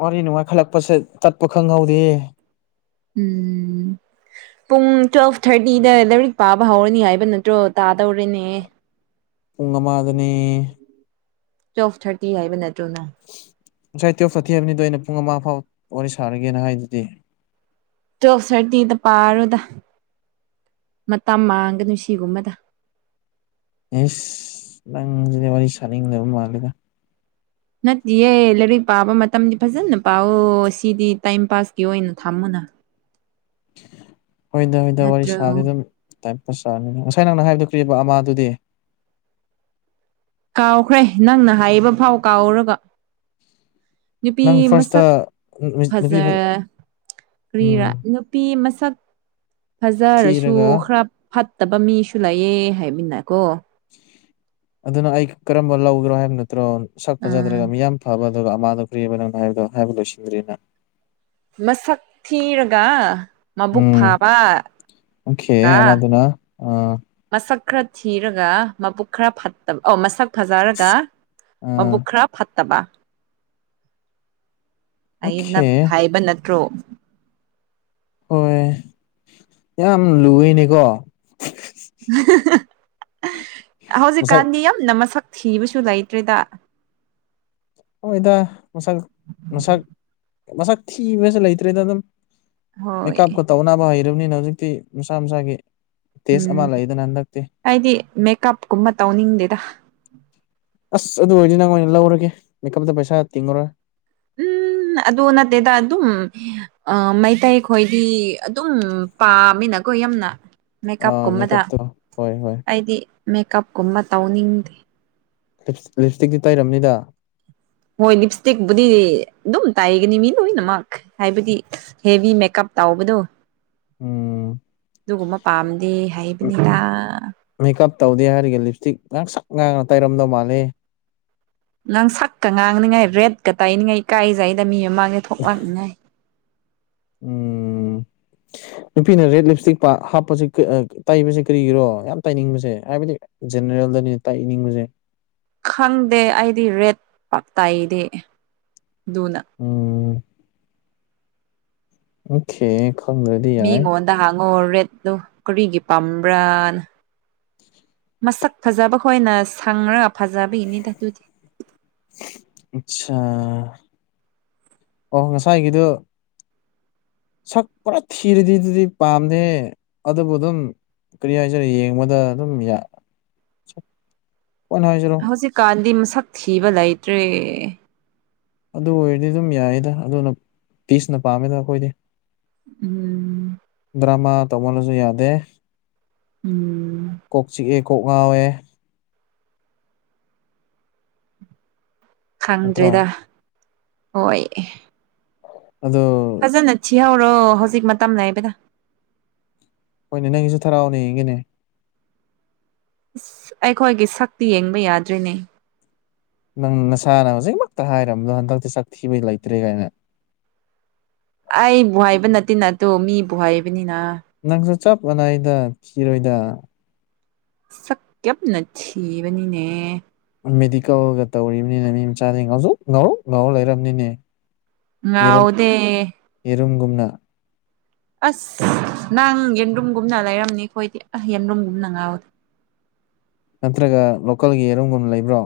ꯋꯥꯔꯤ ꯅꯨꯡꯉꯥꯏꯈꯠꯂꯛꯄꯁꯦ ꯆꯠꯄ ꯈꯪꯍꯧꯗꯦ ꯎꯝ ꯄꯨꯡ ꯇ꯭ꯋꯦꯜꯐ ꯊꯥꯔꯇꯤꯗ ꯂꯥꯏꯔꯤꯛ ꯄꯥꯕ ꯍꯧꯔꯅꯤ ꯍꯥꯏꯕ ꯅꯠꯇ꯭ꯔꯣ ꯇꯥꯗꯧꯔꯦꯅꯦ ꯄꯨꯨꯡꯉ ꯃꯥꯗꯅꯤ ꯇꯨꯋꯦꯜꯐ ꯊꯥꯔꯇꯤ ꯍꯥꯏꯕ ꯅꯠꯇ꯭ꯔꯣꯅ ꯉꯁꯥꯏ ꯇꯨꯞ ꯆꯠꯊꯤꯑꯕꯅꯤꯗꯣ ꯑꯩꯅ ꯄꯨꯡ ꯑꯃ ꯐꯥꯎ ꯋꯥꯔꯤ ꯁꯥꯔꯒꯦꯅ ꯍꯥꯏꯗꯨꯗꯤ ꯆꯧ ꯁꯔꯗꯤꯗ ꯄꯥꯔꯣꯗ ꯃꯇꯝ ꯃꯥꯡꯒ ꯅꯨꯡ ꯁꯤꯒꯨꯝꯕꯗ ꯏꯁꯁ ꯅꯪꯁꯤꯗꯤ ꯋꯥꯔꯤ ꯁꯥꯅꯤꯡꯗꯕ ꯃꯥꯜꯂꯦꯒ ꯅꯠꯇꯦꯌꯦ ꯂꯥꯏꯔꯤꯛ ꯄꯥꯕ ꯃꯇꯝꯗꯤ ꯐꯖꯅ ꯄꯥꯑꯣ ꯁꯤꯗꯤ ꯇꯥꯏꯝ ꯄꯥꯁꯀꯤ ꯑꯣꯏꯅ ꯊꯝꯃꯨꯅ ꯍꯣꯏꯗ ꯍꯣꯏꯗ ꯋꯥꯔꯤ ꯅꯠꯇ꯭ꯔꯣ ꯁꯥꯗꯤ ꯑꯗꯨꯝ ꯆ ꯆꯥꯅꯤ ꯉꯁꯥꯏ ꯅꯪꯅ ꯍꯥꯏꯗꯈ꯭ꯔꯤꯕ ꯑꯃꯥꯗꯨꯗꯤ ꯀꯥꯎꯈ꯭ꯔꯦ ꯅꯪꯅ ꯍꯥꯏꯔꯤꯕ ꯐꯥꯎ ꯀꯥꯎꯔꯒ ꯅꯨꯄꯤ ꯅꯪ ꯐꯥꯔꯁꯇ ꯃꯁꯛ ꯅꯨꯄꯤ ꯐꯖꯦ ꯎꯝ ꯀ꯭ꯔꯤꯔꯥ ꯅꯨꯄꯤ ꯃꯁꯛ ꯐꯖꯔꯁꯨ ꯊꯤꯔꯒ ꯈꯔ ꯐꯠꯇꯕ ꯃꯤꯁꯨ ꯂꯩꯑꯦ ꯍꯥꯏꯃꯤꯅꯀꯣ ꯑꯗꯨꯅ ꯑꯩ ꯀꯔꯝꯕ ꯂꯧꯒ꯭ꯔꯣ ꯍꯥꯏꯕ ꯅꯠꯇ꯭ꯔꯣ ꯁꯛ ꯑꯥ ꯐꯖꯗ꯭ꯔꯒ ꯃꯤ ꯌꯥꯝ ꯐꯕ ꯑꯗꯨꯒ ꯑꯃꯥꯗ ꯐꯨꯔꯤꯕ ꯅꯪꯅ ꯍꯥꯏꯕꯗꯣ ꯍꯥꯏꯕ ꯂꯣꯏꯁꯤꯟꯗ꯭ꯔꯤꯦꯅ ꯃꯁꯛ ꯊꯤꯔꯒ ꯃꯕꯨꯛ ꯎꯝ ꯐꯥꯕ ꯑꯣꯀꯦ ꯀ ꯑꯃꯗꯨꯅ ꯑꯥ ꯃꯁꯛ ꯈꯔ ꯊꯤꯔꯒ ꯃꯕꯨꯛ ꯈꯔ ꯐꯠꯇꯕ ꯑꯣ ꯃꯁꯛ ꯐꯖꯔꯒ ꯑꯥ ꯃꯕꯨꯛ ꯈꯔ ꯐꯠꯇꯕ ꯑꯩꯅ ꯑꯣꯀꯦ ꯍꯥꯏꯕ ꯅꯠꯇ꯭ꯔꯣ ꯍꯣꯏ ꯌꯥꯝ ꯂꯨꯏꯅꯤꯀꯣ ꯃꯁꯛ ꯍꯧꯖꯤꯛꯀꯥꯟꯗꯤ ꯌꯥꯝꯅ ꯃꯁꯛ ꯊꯤꯕꯁꯨ ꯂꯩꯇ꯭ꯔꯤꯗ ꯍꯗ ꯃꯁꯛ ꯃꯁꯛ ꯃꯁꯛ ꯊꯤꯕꯁꯨ ꯂꯩꯇ꯭ꯔꯦꯗ ꯑꯗꯨꯝ ꯃꯦꯀꯞꯀ ꯍꯣꯏ ꯇꯧꯅꯕ ꯍꯩꯔꯕꯅꯤꯅ ꯍꯧꯖꯤꯛꯇꯤ ꯃꯁꯥ ꯃꯁꯥꯒꯤ ꯇꯦꯁ ꯎꯝ ꯑꯃ ꯂꯩꯗꯅ ꯍꯟꯗꯛꯇꯤ ꯑꯩꯗꯤ ꯃꯦꯀꯞ ꯀꯨꯝꯕ ꯇꯧꯅꯤꯡꯗꯦꯗ ꯑꯁ ꯑꯗꯨ ꯑꯣꯏꯔꯗꯤ ꯅꯪ ꯑꯣꯏꯅ ꯂꯧꯔꯒꯦ ꯃꯦꯀꯞꯇ ꯄꯩꯁꯥ ꯇꯤꯡꯉꯨꯔꯣꯏ ꯎꯝ ꯑꯗꯨ ꯅꯠꯇꯦꯗ ꯑꯗꯨꯝ ꯃꯩꯇꯩ ꯈꯣꯏꯗꯤ ꯑꯗꯨꯝ ꯄꯥꯝꯃꯤꯅ ꯖꯒꯣꯏ ꯌꯅ ꯃꯦꯀꯞ ꯑꯥ ꯀꯨꯝꯕꯗ ꯃꯦꯀꯞꯇꯣ ꯍꯣꯏ ꯍꯣꯏ ꯑꯩꯗꯤ ꯃꯦꯀꯞꯀꯨꯝꯕ ꯇꯧꯅꯤꯡꯗꯦ ꯂꯤꯞꯁꯇꯤꯛꯇꯤ ꯇꯩꯔꯝꯅꯤꯗ ꯍꯣꯏ ꯂꯤꯞ ꯏꯁꯇꯤꯛꯄꯗꯤ ꯑꯗꯨꯝ ꯇꯥꯏꯒꯅꯤ ꯃꯤ ꯂꯣꯏꯅꯃꯛ ꯍꯥꯏꯕꯗꯤ ꯍꯦꯚ ꯃꯦꯀꯞ ꯇꯥꯎꯕꯗꯣ ꯎꯝ ꯄꯥꯝꯗꯦ ꯍꯥꯏꯕꯅꯤꯗ ꯃꯦꯀꯞ ꯇꯧꯗꯦ ꯍꯥꯏꯔꯒ ꯂꯤꯞꯁ ꯏꯁꯇꯤꯛ ꯉꯥꯡ ꯁꯛ ꯉꯥꯡꯅ ꯇꯩꯔꯝꯗꯧ ꯃꯥꯜꯂꯤ ꯅꯪ ꯁꯛꯀ ꯉꯥꯡꯅꯤꯉꯥꯏ ꯔꯦꯠꯀ ꯇꯥꯏꯅꯤꯡꯉꯥꯏ ꯏꯀꯥꯏꯖꯩꯗ ꯃꯤ ꯃꯃꯥꯡꯉꯦ ꯊꯣꯛꯂꯛꯅꯤꯉꯥꯏ ꯎꯝ ꯅꯨꯄꯤꯅ ꯔꯦꯗ ꯂꯤꯞ ꯏꯁꯇꯤꯛ ꯍꯥꯞꯄꯦ ꯇꯥꯏꯕꯁꯦ ꯀꯔꯤꯒꯤꯔꯣ ꯌꯥꯝ ꯇꯥꯏꯅꯤꯡꯕꯁꯦ ꯍꯥꯏꯕꯗꯤ ꯖꯦꯜ ꯗꯅꯤ ꯇꯥꯛ ꯏꯅꯤꯡꯕꯁꯦ ꯈꯪꯗꯦ ꯑꯩꯗꯤ ꯔꯦꯠ ꯄꯥꯛ ꯇꯥꯏꯗꯤ ꯑꯗꯨꯅ ꯎꯝ ꯑꯣꯦ ꯈꯪꯗꯗꯤ ꯌꯥꯏ ꯪꯉ ꯔꯦꯠꯂꯨ ꯀꯔꯤꯒꯤ ꯄꯥꯝꯕ꯭ꯔꯥꯅ ꯃꯁꯛ ꯐꯖꯕ ꯍꯣꯏꯅ ꯁꯪꯉꯒ ꯐꯖꯕꯤ ꯍꯅꯦ ꯇꯥꯛꯗꯤ ꯑꯠꯁꯥ ꯑꯣ ꯉꯁꯥꯏꯒꯤꯗꯨ ꯁꯛ ꯄꯨꯔꯥ ꯊꯤꯔꯗꯤ ꯑꯗꯨꯗꯤ ꯄꯥꯝꯅꯦ ꯑꯗꯨꯕꯨ ꯑꯗꯨꯝ ꯀꯔꯤ ꯍꯥꯏꯁꯔꯦ ꯌꯦꯡꯕꯗ ꯑꯗꯨꯝ ꯁꯛꯄꯅ ꯍꯥꯏꯁꯤꯔꯣ ꯍꯧꯖꯤꯛꯀꯥꯟꯗꯤ ꯃꯁꯛ ꯊꯤꯕ ꯂꯩꯇ꯭ꯔꯦ ꯑꯗꯨ ꯑꯣꯏꯔꯗꯤ ꯑꯗꯨꯝ ꯌꯥꯌꯦꯗ ꯑꯗꯨꯅ ꯄꯤꯁꯅ ꯄꯥꯝꯃꯦꯗ ꯑꯩꯈꯣꯏꯗꯤ ꯎꯝ ꯔꯃ ꯇꯃꯂꯁꯨ ꯌꯥꯗꯦ ꯎꯝ ꯀꯣꯛ ꯆꯤꯛꯑꯦ ꯀꯣꯛ ꯉꯥꯎꯦ ꯅꯠꯇ꯭ꯔꯣ ꯈꯪꯗ꯭ꯔꯦꯗ ꯍꯣꯏꯣꯏ ꯑꯗꯣ ꯐꯖꯅ ꯊꯤꯍꯧꯔꯣ ꯍꯧꯖꯤꯛ ꯃꯇꯝ ꯅꯕꯗ ꯅꯪꯒꯤꯁꯨꯦ ꯊꯔꯥꯥꯎꯅꯦ ꯌꯦ ꯏꯒꯤꯅꯦ ꯑꯩꯈꯣꯏꯒꯤ ꯁꯛꯇꯤ ꯌꯦꯡꯕ ꯌꯥꯗ꯭ꯔꯤꯅꯦ ꯅꯪ ꯅꯁꯥꯅ ꯍꯧꯖꯤꯛꯃꯛꯇ ꯍꯥꯏꯔꯝꯕꯗꯣ ꯍꯟꯗꯛꯇꯤ ꯆꯥꯛ ꯊꯤꯕꯩ ꯂꯩꯇ꯭ꯔꯦ ꯀꯥꯏꯅ ꯑꯩꯕꯨꯍꯥꯏꯕ ꯅꯠꯇꯦ ꯅ ꯑꯗꯨꯣ ꯃꯤꯕꯨꯍꯥꯏꯕꯅꯤꯅ ꯅꯪꯁꯨ ꯆꯞ ꯃꯥꯟꯅꯏꯗ ꯊꯤꯔꯣꯏꯗ ꯁꯛ ꯀꯞꯅ ꯊꯤꯕꯅꯤꯅꯦ ꯃꯦꯗꯤꯀꯦꯜꯒ ꯇꯧꯔꯤꯕꯅꯤꯅ ꯃꯤ ꯃꯆꯥꯗꯤ ꯉꯥꯎꯖꯣꯛ ꯉꯥꯎꯔꯣꯛ ꯉꯥꯎꯔꯧ ꯂꯩꯔꯔꯕꯅꯤꯅꯦ ꯍꯥꯎꯗꯦ ꯏꯨꯝꯒꯨꯝꯅ ꯑꯁ ꯅꯪ ꯌꯦꯟꯗ꯭ꯔꯨꯝꯒꯨꯝꯅ ꯂꯩꯔꯝꯅꯤ ꯑꯩꯈꯣꯏꯗꯤ ꯑꯁ ꯌꯦꯟꯗꯨꯝꯒꯨꯝꯅ ꯉꯥꯎꯕꯗ ꯅꯠꯇ꯭ꯔꯒ ꯂꯣꯀꯦꯜꯒꯤ ꯌꯦꯔꯨꯝꯒꯨꯝ ꯂꯩꯕ꯭ꯔꯣ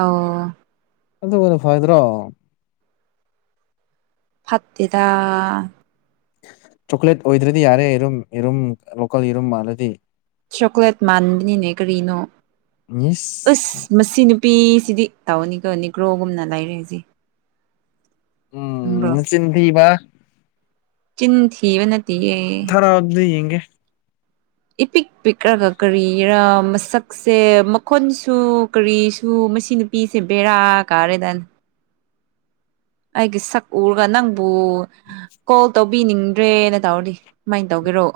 ꯑꯣ ꯑꯗꯨ ꯀ ꯐꯥꯏꯗ꯭ꯔꯣ ꯐꯠꯇꯦꯗꯥ ꯆꯣꯀ꯭ꯂꯦꯠ ꯑꯣꯏꯗ꯭ꯔꯗꯤ ꯌꯥꯔꯦ ꯌꯦꯔꯨꯝ ꯌꯦꯔꯨꯝ ꯂꯣꯀꯦꯜ ꯌꯦꯔꯨꯝ ꯃꯥꯜꯂꯗꯤ ꯆꯣꯀ꯭ꯂꯦꯠ ꯃꯥꯟꯕꯅꯤꯅꯦ ꯀꯔꯤꯅꯣ ꯑꯁ ꯏꯁ ꯃꯁꯤ ꯅꯨꯄꯤꯁꯤꯗꯤ ꯇꯧꯅꯤ ꯀꯧꯅꯤ ꯒ꯭ꯔꯣꯒꯨꯝꯅ ꯂꯩꯔꯁꯤ ꯎꯝ ꯆꯤꯟꯊꯤ ꯋꯥ ꯆꯤꯟ ꯊꯤꯕ ꯅꯠꯇꯤꯌꯦ ꯊꯔ ꯑꯣꯗꯤ ꯌꯦꯒꯦ ꯄꯤꯛ ꯄꯤꯛꯂꯒ ꯀꯔꯤꯔꯥ ꯃꯁꯛꯁꯦ ꯃꯈꯣꯟꯁꯨ ꯀꯔꯤꯁꯨ ꯃꯁꯤ ꯅꯨꯄꯤꯁꯦ ꯕꯦꯔꯥ ꯀꯥꯔꯦꯗꯥꯅ ꯑꯩꯒꯤ ꯁꯛ ꯎꯔꯒ ꯅꯪꯕꯨ ꯀꯣꯜ ꯇꯧꯕ ꯇꯥꯕꯤꯅꯤꯡꯗ꯭ꯔꯦꯅ ꯇꯧꯔꯗꯤ ꯀꯨꯃꯥꯏꯅ ꯇꯧꯒꯦꯔꯣ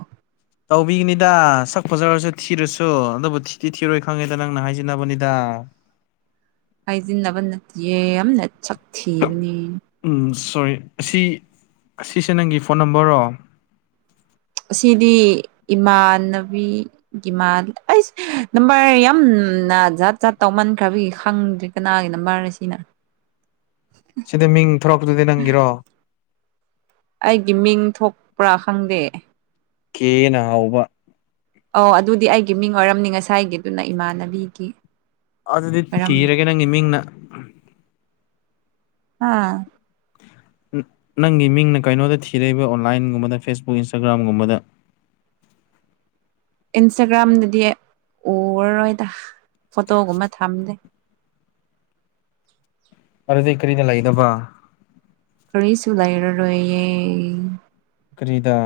ꯇꯧꯕꯤꯒꯅꯤꯗ ꯁꯛ ꯐꯖꯔꯁꯨ ꯊꯤꯔꯁꯨ ꯑꯗꯨꯕꯨ ꯊꯤꯗꯤꯤ ꯊꯤꯔꯣꯏ ꯈꯪꯉꯦꯗ ꯅꯪꯅ ꯍꯥꯏꯖꯤꯟꯅꯅꯕꯅꯤꯗ ꯑꯥ ꯍꯥꯏꯖꯤꯟꯅꯕ ꯅꯠꯇꯦ ꯑꯃꯅ ꯁꯛ ꯊꯤꯕꯅꯦ ꯎꯝ ꯁꯣꯔꯤ ꯑꯁꯤ ꯑꯁꯤꯁꯦ ꯅꯪꯒꯤ ꯐꯣꯟ ꯅꯝꯕꯔꯣ ꯑꯁꯤꯗꯤ ꯏꯃꯥꯟꯅꯕꯤ ꯒꯤꯃꯥꯟ ꯑꯩꯁ ꯅꯝꯕꯔ ꯌꯥꯝ ꯎꯝ ꯅ ꯖꯥꯠ ꯖꯠ ꯇꯧꯃꯟꯈ꯭ꯔꯕꯤ ꯈꯪꯗ꯭ꯔꯤ ꯀꯅꯥꯒꯤꯅꯣ ꯃꯥꯔꯦ ꯁꯤꯅ [inaudible] ꯁꯤꯗ ꯃꯤꯡ ꯊꯣꯔꯛꯄꯗꯨꯗꯤ ꯅꯪꯒꯤꯔꯣ ꯑꯩꯒꯤ ꯃꯤꯡ ꯊꯣꯛꯄ꯭ꯔꯥ ꯈꯪꯗꯦ ꯈꯦꯅ ꯍꯥꯎꯕ ꯑꯣ ꯑꯗꯨꯗꯤ ꯑꯩꯒꯤ ꯃꯤꯡ ꯑꯣꯏꯔꯝꯅꯤ ꯉꯁꯥꯏꯒꯤꯗꯨꯅ ꯏꯃꯥꯟꯅꯕꯤꯒꯤ ꯑꯗꯨꯗꯤ ꯑꯣꯏꯔꯝꯅꯤ ꯊꯤꯔꯒꯦ ꯅꯪꯒꯤ ꯃꯤꯡꯅ ꯑꯥ ꯅꯪꯒꯤ ꯃꯤꯡꯅ ꯀꯩꯅꯣꯗ ꯊꯤꯔꯛꯏꯕ ꯑꯣꯟꯂꯥꯏꯟꯒꯨꯝꯕꯗ ꯐꯦꯁꯕꯨꯛ ꯏꯟꯁꯇꯥꯒ꯭ꯔꯥꯝꯒꯨꯝꯕꯗ [inaudible] ꯏꯟꯁꯇꯥꯒ꯭ꯔꯥꯝꯗꯗꯤ ꯎꯔꯔꯣꯏꯗ ꯐꯣꯇꯣꯒꯨꯝꯕ ꯊꯝꯗꯦ ꯑꯔꯗꯤ ꯀꯔꯤꯅ ꯂꯏꯗꯕ ꯑꯩꯩꯁꯨꯨꯗꯥꯏꯔ ꯔꯦ ꯐꯔꯤꯗꯥ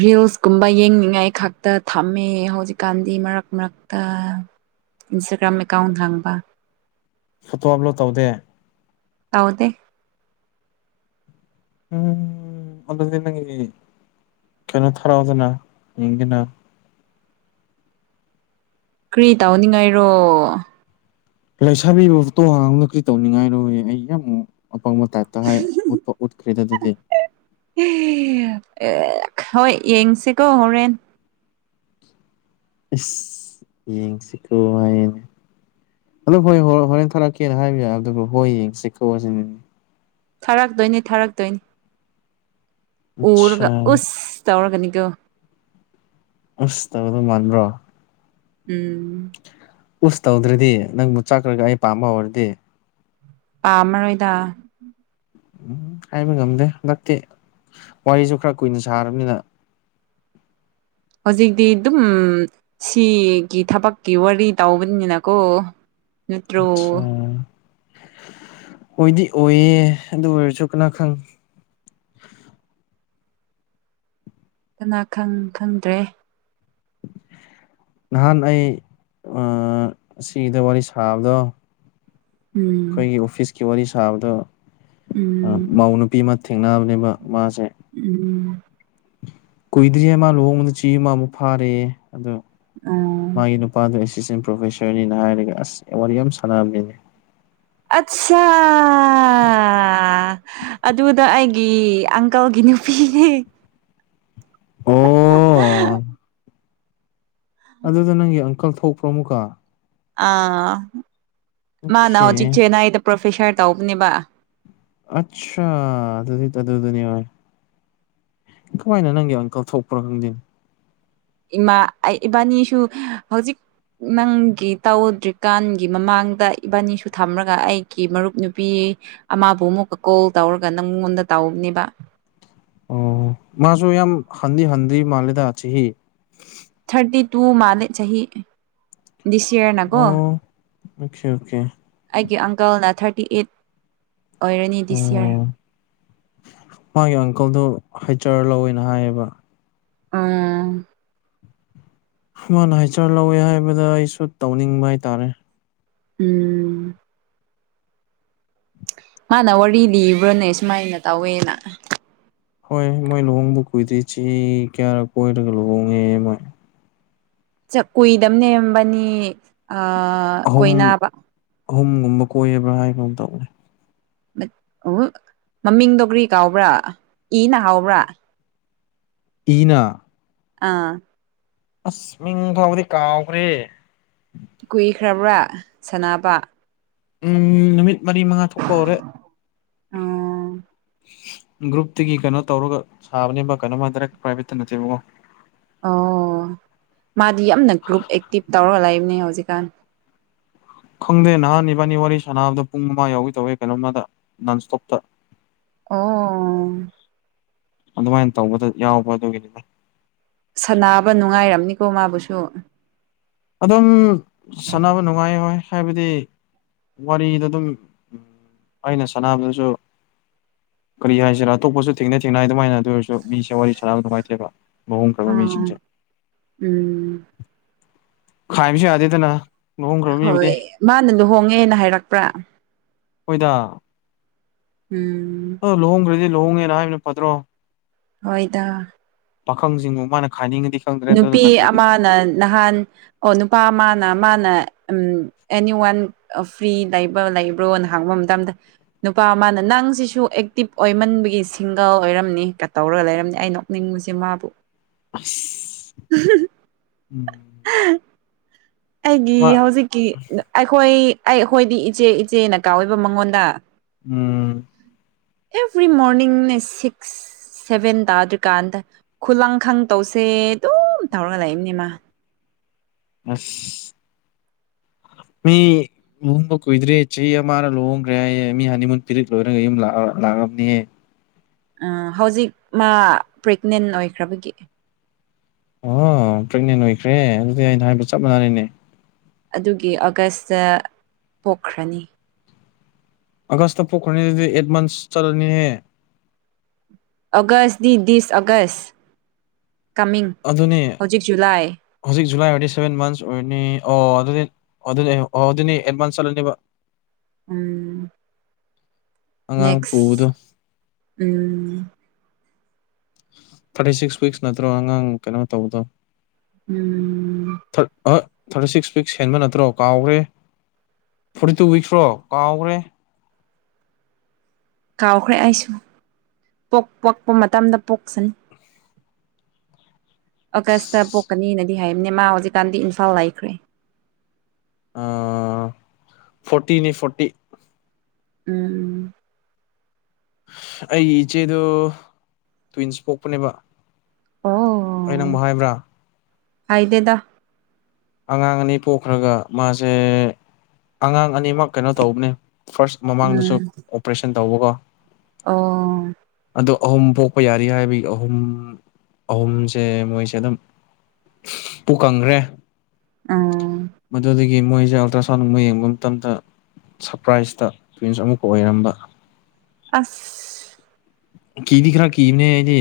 ꯔꯤꯜꯁꯀꯨꯝꯕ ꯌꯦꯡꯅꯤꯡꯉꯥꯏ ꯈꯛꯇ ꯊꯝꯃꯦ ꯍꯧꯖꯤꯛꯀꯥꯟꯗꯤ ꯃꯔꯛ ꯃꯔꯛꯇ ꯏꯟꯁꯇꯥꯒ꯭ꯔꯥꯝ ꯑꯦꯀꯥꯎꯟ ꯍꯥꯡꯕ ꯐꯣꯇꯣ ꯑꯞꯂꯣꯗ ꯇꯧꯗꯦ ꯇꯥꯎꯗꯦ ꯎꯝ ꯑꯗꯗꯤ ꯅꯉ ꯀꯩꯅꯣ ꯊꯔꯑꯣꯗꯅ ꯏꯡ ꯀꯅꯥ ꯀ꯭ꯔꯤ ꯇꯧꯅꯤꯡꯉꯥꯏꯔꯣ ꯂꯩꯁꯥꯕꯤꯕꯣꯇꯣ ꯍꯥꯡꯕꯅ ꯀꯔꯤ ꯇꯧꯅꯤꯡꯉꯥꯏꯔꯣꯦ ꯑꯩ ꯌꯥꯝꯃꯨꯛ ꯑꯄꯥꯪꯕ ꯇꯇ ꯍꯥꯏꯄ ꯎꯠꯈ꯭ꯔꯤꯗꯗꯨꯗꯤ ꯍꯣꯏ ꯌꯦꯡꯁꯤꯀꯣ ꯍꯣꯔꯦꯟ ꯌꯦꯡꯁꯤꯀꯣ ꯍꯥꯏꯅꯦ ꯑꯗꯨ ꯍꯣꯏ ꯍ ꯍꯣꯔꯦꯟ ꯊꯥꯔꯛꯀꯦꯅ ꯍꯥꯏꯕ ꯌꯥꯏ ꯑꯗꯨꯕꯨ ꯍꯣꯏ ꯌꯦꯡꯁꯤꯀꯣ ꯁꯤꯅꯤ ꯊꯥꯔꯛꯇꯣꯏꯅꯤ ꯊꯥꯔꯛꯇꯣꯏꯅꯤ ꯎꯔꯒ ꯑꯠꯁꯥ ꯎ ꯇꯧꯔꯒꯅꯤ ꯀꯣ ꯑꯁ ꯇꯕ ꯑꯗꯨ ꯃꯥꯟꯕ꯭ꯔꯣ ꯎꯝ ꯎꯁ ꯇꯧꯗ꯭ꯔꯗꯤ ꯅꯪꯕꯨ ꯆꯠꯈ꯭ꯔꯒ ꯑꯩ ꯄꯥꯝꯕ ꯍꯧꯔꯗꯤ ꯄꯥꯝꯃꯔꯣꯏꯗ ꯎꯝ ꯍꯥꯏꯕ ꯉꯝꯗꯦ ꯍꯟꯗꯛꯇꯤ ꯋꯥꯔꯤꯁꯨ ꯈꯔ ꯀꯨꯏꯅ ꯁꯥꯔꯕꯅꯤꯅ ꯍꯧꯖꯤꯛꯇꯤ ꯑꯗꯨꯝ ꯁꯤꯒꯤ ꯊꯕꯛꯀꯤ ꯋꯥꯔꯤ ꯇꯥꯎꯧꯕꯅꯤꯅꯤꯅꯀꯣ ꯑꯆꯥ ꯍꯣꯏꯗꯤ ꯑꯣꯏꯌꯦ ꯑꯗꯨ ꯑꯣꯏꯔꯁꯨ ꯀꯅꯥ ꯈꯪ [inaudible] ꯀꯅꯥ ꯈꯪꯗ꯭ꯔꯦ ꯅꯍꯥꯟ ꯑꯩ ꯁꯤꯒꯤꯗ ꯋꯥꯔꯤ ꯁꯥꯕꯗꯣ ꯎꯝ ꯑꯩꯈꯣꯏꯒꯤ ꯑꯣꯐꯤꯁꯀꯤ ꯋꯥꯔꯤ ꯁꯥꯕꯗ ꯎꯝ ꯃꯎ ꯅꯨꯨꯄꯤ ꯑꯃ ꯊꯦꯡꯅꯕꯅꯦꯕ ꯃꯥꯁꯦ ꯎꯝ ꯀꯣꯏꯗꯔꯤ ꯃꯥ ꯂꯣ ꯃ ꯆꯤ ꯃꯃꯨ ꯐꯥꯔꯦ ꯑꯗ ꯎꯝ ꯃꯥꯒꯤ ꯅꯨꯄꯥꯗ ꯑꯦꯁꯇꯦꯟ ꯄ꯭ꯔꯣꯐꯦꯁꯔꯅꯤꯅ ꯍꯥꯏꯔꯒ ꯑꯁ ꯑꯦꯋꯥꯔꯗ ꯌꯥꯝ ꯁꯥꯟꯕꯅꯤꯅꯦ ꯑꯠꯆꯥꯥ ꯑꯗꯨꯗ ꯑꯩꯒꯤ ꯑꯪꯀꯜꯒꯤ ꯅꯨꯄꯤꯅꯦ ꯑꯣ ꯑꯗꯨꯗ ꯅꯪꯒꯤ ꯑꯪꯀꯜ ꯊꯣꯛꯄ꯭ꯔꯣ ꯑꯃꯨꯛꯀ ꯑꯥ ꯑꯣꯀꯦ ꯃꯥꯅ ꯍꯧꯖꯤꯛ ꯆꯦꯟꯅꯥꯏꯗ ꯄ꯭ꯔꯣꯐꯦꯁꯥꯔ ꯇꯧꯕꯅꯦꯕ ꯑꯆꯥꯥ ꯑꯗꯨꯗꯤ ꯑꯗꯨ ꯑꯗꯨ ꯑꯗꯨꯅꯤ ꯀꯃꯥꯏꯅ ꯅꯪꯒꯦ ꯑꯪꯀꯜ ꯊꯣꯛꯄ꯭ꯔꯣ ꯈꯪꯗꯦ ꯏꯃꯥ ꯑꯩ ꯏꯕꯥꯅꯤꯁꯨ ꯍꯧꯖꯤꯛ ꯅꯪꯒꯤ ꯇꯧꯗ꯭ꯔꯤꯀꯥꯟꯒꯤ ꯃꯃꯥꯡꯗ ꯏꯕꯥꯅꯤꯁꯨ ꯊꯝꯂꯒ ꯑꯩꯒꯤ ꯃꯔꯨꯞ ꯅꯨꯄꯤ ꯑꯃꯕꯨ ꯑꯃꯨꯛꯀ ꯀꯣꯜ ꯇꯧꯔꯒ ꯅꯪꯉꯣꯟꯗ ꯇꯥꯎꯅꯦꯕ ꯑꯣ ꯃꯥꯁꯨ ꯌꯥꯝ ꯍꯟꯗꯤ ꯍꯟꯗꯤ ꯃꯥꯜꯂꯦꯗ ꯁꯤ ꯊꯥꯔꯇꯤ ꯇꯨ ꯃꯥꯅꯦ ꯆꯍꯤ ꯆꯍꯤ ꯁꯤ ꯌꯥꯔꯅꯀꯣ ꯑꯣ ꯑꯣꯀꯦ ꯑꯣꯀꯦ ꯑ ꯑꯪ ꯜꯅ ꯊꯥꯔꯇꯤ ꯑꯩꯠ ꯑꯣꯏꯔꯅꯤ ꯗꯤꯁ ꯌꯔ ꯑꯣ ꯃꯥꯦ ꯑꯪꯀꯜꯗꯨ ꯍꯩꯆꯔ ꯂꯧꯋꯦꯅ ꯍꯥꯏꯌꯦꯕ ꯑ ꯃꯥꯅ ꯍꯥꯏꯆꯔ ꯂꯧꯋꯦ ꯍꯥꯏꯕꯗ ꯑꯩꯁꯨ ꯇꯧꯅꯤꯡꯕ ꯍꯥꯏꯇꯥꯔꯦ ꯎꯝ ꯃꯥꯅ ꯋꯥꯔꯤ ꯂꯤꯕ꯭ꯔꯥꯅꯦ ꯁꯨꯃꯥꯏꯅ ꯇꯧꯋꯦꯅ ꯍꯣꯏ ꯃꯣꯏ ꯂꯨꯍꯣꯡꯕ ꯀꯨꯏꯗ꯭ꯔꯤ ꯆꯦ ꯀꯌꯥꯔ ꯀꯣꯏꯔꯒ ꯂꯨꯍꯣꯡꯉꯦ ꯃꯣꯏ ꯀꯨꯏꯗꯕ ꯅꯦꯝꯕꯅꯤ ꯑꯍꯨꯝ ꯀꯣꯏꯅꯕ ꯑꯍꯨꯝꯒꯨꯝꯕ ꯀꯣꯏꯕ꯭ꯔꯥ ꯍꯥꯏꯕ ꯑꯃ ꯇꯧꯅꯤ ꯎ ꯃꯃꯤꯡꯗꯣ ꯀ꯭ꯔꯤ ꯀꯥꯎꯕ꯭ꯔꯥ ꯏꯅ ꯍꯥꯎꯕ꯭ꯔꯥ ꯏꯅ ꯑꯥ ꯑꯁ ꯃꯤꯡ ꯐꯥꯎꯕꯗꯤ ꯀꯥꯎꯈ꯭ꯔꯦ ꯀꯨꯏꯈ꯭ꯔꯕ꯭ꯔꯥ ꯁꯅꯥꯅꯕ ꯎꯝ ꯅꯨꯃꯤꯠ ꯃꯔꯤ ꯃꯉꯥ ꯊꯣꯛꯄ ꯍꯧꯔꯦ ꯑꯥ ꯒ꯭ꯔꯨꯞꯇꯨꯒꯤ ꯀꯩꯅꯣ ꯇꯧꯔꯒ ꯁꯥꯕꯅꯦꯕ ꯀꯩꯅꯣꯃꯗꯥꯔ ꯄ꯭ꯔꯥꯏꯚꯦꯠꯇ ꯅꯠꯇꯦꯕꯀꯣ ꯑꯣ ꯃꯥꯗꯤ ꯌꯥꯝꯅ ꯒ꯭ꯔꯨꯞꯨꯞ ꯑꯦꯛꯇꯤꯞ ꯇꯧꯔꯒ ꯂꯩꯕꯅꯦ ꯍꯧꯖꯤꯛꯀꯥꯟ ꯈꯪꯗꯦ ꯅꯍꯥꯟ ꯏꯅꯤꯕꯥꯅꯤ ꯋꯥꯔꯤ ꯁꯥꯟꯅꯕꯗ ꯄꯨꯡ ꯃꯉꯥ ꯌꯥꯎꯋꯤ ꯇꯧꯋꯦ ꯀꯩꯅꯣꯝꯃꯗ ꯅꯟꯁꯇꯣꯞꯇ ꯑꯣ ꯑꯗꯨꯃꯥꯏꯅ ꯇꯧꯕꯗ ꯌꯥꯎꯕ ꯑꯗꯨꯒꯤꯅꯤꯅ ꯅꯤꯀꯣ ꯃꯥꯕꯨꯁꯨ ꯑꯗꯨꯝ ꯁꯥꯟꯅꯕ ꯅꯨꯡꯉꯥꯏ ꯍꯣꯏ ꯍꯥꯏꯕꯗꯤ ꯋꯥꯔꯤꯗ ꯑꯗꯨꯝ ꯑꯩꯅ ꯁꯥꯟꯅꯕꯗꯁꯨ ꯀꯔꯤ ꯍꯥꯏꯁꯤꯔꯥ ꯑꯇꯣꯞꯄꯁꯨ ꯊꯦꯡꯅꯩ ꯊꯦꯡꯅ ꯑꯗꯨꯃꯥꯏꯅ ꯑꯗꯨ ꯑꯣꯏꯔꯁꯨ ꯃꯤꯁꯦ ꯋꯥꯔꯤ ꯁꯥꯟꯅꯕ ꯅꯨꯡꯉꯥꯏꯇꯦꯕ ꯃ ꯀꯔ ꯑꯥ ꯃꯤꯁꯤꯡꯤꯡ ꯆ ꯎꯝ ꯈ ꯄꯁꯤ ꯌꯥꯗꯦꯗꯅ ꯂꯨꯍꯣꯡꯈ꯭ꯔꯕ ꯃꯤꯕꯨꯗꯤ ꯍꯣꯏ ꯃꯥꯅ ꯂꯨꯍꯣꯡꯉꯦꯅ ꯍꯥꯏꯔꯛꯄ꯭ꯔꯥ ꯍꯣꯏꯗ ꯎꯝ ꯑ ꯂꯨꯍꯣꯡꯈ꯭ꯔꯗꯤ ꯂꯨꯍꯣꯡꯉꯦꯅ ꯍꯥꯏꯕꯅ ꯐꯠꯇ꯭ꯔꯣ ꯍꯣꯏꯗ ꯄꯥꯈꯪꯁꯤꯡꯗꯨ ꯃꯥꯅ ꯈꯥꯅꯤꯡꯉ ꯅꯨꯄꯤ ꯑꯃꯅ ꯅꯍꯥꯟ ꯑꯣ ꯅꯨꯄꯥ ꯑꯃꯅ ꯃꯥꯅ ꯎ ꯑꯦꯅꯤ ꯋꯥꯟ ꯐ꯭ꯔꯤ ꯂꯩꯕ꯭ꯔ ꯂꯩꯕ꯭ꯔꯣꯅ ꯍꯥꯡꯕ ꯃꯇꯝꯗ ꯅꯨꯄꯥ ꯃꯥꯅ ꯅꯪꯁꯤꯁꯨ ꯑꯦꯛꯇꯤꯞ ꯑꯣꯏꯃꯟꯕꯒꯤ ꯁꯤꯡꯒꯔ ꯑꯣꯏꯔꯝꯅꯤꯒ ꯇꯧꯔꯒ ꯂꯩꯔꯝꯅꯤ ꯑꯩ ꯅꯣꯛꯅꯤꯡꯕꯕꯁꯤ ꯃꯥꯄꯨ ꯎꯝ ꯑꯩꯒꯤ ꯍꯧꯖꯤꯛꯀꯤ ꯑꯩꯈꯣꯏ ꯑꯩ ꯑꯩꯈꯣꯏꯗꯤ ꯏꯆꯦ ꯏꯆꯦ ꯅꯀꯥ ꯑꯣꯏꯕ ꯃꯉꯣꯟꯗ ꯎꯝ ꯑꯦꯚ꯭ꯔꯤ ꯃꯣꯔꯅꯤꯡꯅꯦ ꯁꯤꯛꯁ ꯁꯚꯦꯟ ꯇꯥꯗ꯭ꯔꯤꯀꯥꯟꯗ ꯈꯨꯂꯪꯈꯪ ꯇꯧꯁꯦ ꯑꯗꯨꯝ ꯇꯧꯔꯒ ꯂꯩꯏꯕꯅꯦ ꯃꯥ ꯑ ꯃꯤ ꯂꯨꯍꯣꯡꯕ ꯀꯨꯏꯗ꯭ꯔꯦ ꯆꯍꯤ ꯑꯃꯅ ꯂꯨꯍꯣꯡꯈ꯭ꯔꯦ ꯍꯥꯏꯌꯦꯦ ꯃꯤ ꯍꯅꯤꯃꯨꯟ ꯄꯤꯔꯤꯠ ꯂꯣꯏꯔꯒ ꯌꯨꯝ ꯂꯥꯛꯑꯕꯅꯤꯍ ꯍꯧꯖꯤꯛ ꯃꯥ ꯄ꯭ꯔꯦꯒꯅꯦꯟ ꯑꯣꯏꯈ꯭ꯔꯕꯒꯤ ꯑꯣ ꯄ꯭ꯔꯦꯒꯅꯦꯟ ꯑꯣꯏꯈ꯭ꯔꯦ ꯑꯗꯨꯗꯤ ꯑꯩꯅ ꯍꯥꯏꯕ ꯆꯞ ꯃꯥꯟꯅꯅꯅꯦ ꯑꯗꯨꯒꯤ ꯑꯣꯒꯁꯇ ꯄꯣꯛꯈ꯭ꯔꯅꯤ ꯑꯀꯥꯁꯇ ꯄꯣꯈꯣꯔꯅꯤ ꯑꯦꯠꯚꯥꯟꯁ ꯆꯂꯅꯤꯍꯦ ꯑꯣꯒꯁ ꯗꯦ ꯗꯤꯁ ꯑꯒꯁ ꯀꯃꯤꯡ ꯑꯗꯨꯅꯤ ꯍꯧꯖꯤꯛ ꯖꯨꯂꯥꯏ ꯍꯧꯖꯤꯛ ꯖꯨꯂꯥꯏ ꯑꯣꯏꯔꯗꯤ ꯁꯚꯦꯟ ꯃꯟꯁ ꯑꯣꯏꯔꯅꯤ ꯑꯣ ꯑꯗꯨꯗꯤ ꯑꯗꯨꯗꯤ ꯑꯣ ꯑꯗꯨꯅꯤ ꯑꯦꯗꯚꯥꯟꯁ ꯆꯠꯂꯅꯤꯕ ꯎꯝ ꯑꯉꯥꯡ ꯄꯨꯕꯗꯣ ꯅꯦꯛꯁ ꯎꯝ ꯊꯥꯔꯇꯤ ꯁꯤꯛꯁ ꯋꯤꯛꯁ ꯅꯠꯇ꯭ꯔꯣ ꯑꯉꯥꯡ ꯀꯩꯅꯣ ꯇꯧꯕꯗꯣ ꯎꯝ ꯊ꯭ꯔꯠ ꯑ ꯊꯥꯔꯇꯤ ꯁꯤꯛꯁ ꯋꯤꯛꯁ ꯍꯦꯟꯕ ꯅꯠꯇ꯭ꯔꯣ ꯀꯥꯎꯈ꯭ꯔꯦ ꯐꯣꯔꯇꯤ ꯇꯨ ꯋꯤꯛꯁ꯭ꯔꯣ ꯀꯥꯎꯈ꯭ꯔꯦ ꯀꯥꯎꯈ꯭ꯔꯦ ꯑꯩꯁꯨ ꯄꯣꯛ ꯄꯛꯄ ꯃꯇꯝꯗ ꯄꯣꯛꯆꯅꯤ ꯑꯒꯁꯇ ꯄꯣꯛꯀꯅꯤꯅꯗꯤ ꯍꯥꯏꯝꯅꯦ ꯃꯥ ꯍꯧꯖꯤꯛꯀꯥꯟꯗꯤ ꯏꯝꯐꯥꯜ ꯂꯩꯈ꯭ꯔꯦ ꯑ ꯐꯣꯔꯇꯤꯅꯤ ꯐꯣꯔꯣꯔꯇꯤ ꯎꯝ ꯎꯝ ꯑꯩꯒꯤ ꯏꯆꯦꯗꯨ ꯇ꯭ꯋꯤꯟꯁ ꯄꯣꯛꯄꯅꯦꯕ ꯑꯩ ꯅꯪꯕꯨ ꯍꯥꯏꯕ꯭ꯔꯥ ꯍꯥꯏ ꯗꯦꯗ ꯑꯉꯥꯡ ꯑꯅꯤ ꯄꯣꯛꯈ꯭ꯔꯒ ꯃꯥꯁꯦ ꯑꯉꯥꯡ ꯑꯅꯤꯃꯛ ꯀꯩꯅꯣ ꯇꯧꯕꯅꯦ ꯐꯥꯔꯁ ꯃꯃꯥꯡꯗꯁꯨ ꯎꯝ ꯑꯣꯄꯔꯦꯁꯟ ꯇꯧꯕꯒꯣ ꯑꯣ ꯑꯩ ꯑꯍꯨꯝ ꯄꯣꯛꯄ ꯌꯥꯔꯤ ꯍꯥꯏꯕꯒꯤ ꯑꯍꯨꯝ ꯑꯍꯨꯝꯁꯦ ꯃꯣꯏꯁꯦ ꯑꯗꯨꯝ ꯄꯨ ꯀꯪꯈ꯭ꯔꯦ ꯎꯝ ꯃꯗꯨꯗꯒꯤ ꯃꯣꯏꯁꯦ ꯑꯜꯇ꯭ꯔꯥꯁꯥꯎꯟꯒꯨꯝꯕ ꯌꯦꯡꯕ ꯃꯇꯝꯗ ꯁꯔꯄ꯭ꯔꯥꯏꯖꯇ ꯇ꯭ꯋꯟꯁ ꯑꯃꯨꯛꯀ ꯑꯣꯏꯔꯝꯕ ꯑꯁ ꯀꯤꯗꯤ ꯈꯔ ꯀꯤꯕꯅꯦ ꯑꯩꯗꯤ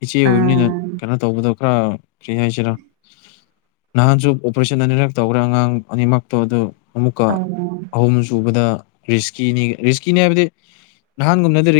ꯏꯆꯦ ꯑ ꯑꯣꯏꯕꯅꯤꯅ ꯀꯩꯅꯣ ꯇꯧꯕꯗꯧ ꯈꯔ ꯀꯔꯤ ꯍꯥꯏꯁꯤꯔꯥ ꯅꯍꯥꯟꯁꯨ ꯑꯣꯄꯔꯦꯁꯟ ꯑꯅꯤꯔꯛ ꯇꯧꯈ꯭ꯔꯥ ꯑꯉꯥꯡ ꯑꯅꯤꯃꯛꯇꯣ ꯑꯗꯨ ꯑꯃꯨꯛꯀ ꯑꯣ ꯑꯍꯨꯝ ꯁꯨꯕꯗ ꯔꯤꯁꯀꯤꯅꯤ ꯔꯤꯁꯀꯤꯅꯤ ꯍꯥꯏꯕꯗꯤ ꯅꯍꯥꯟꯒꯨꯝꯅꯗꯤ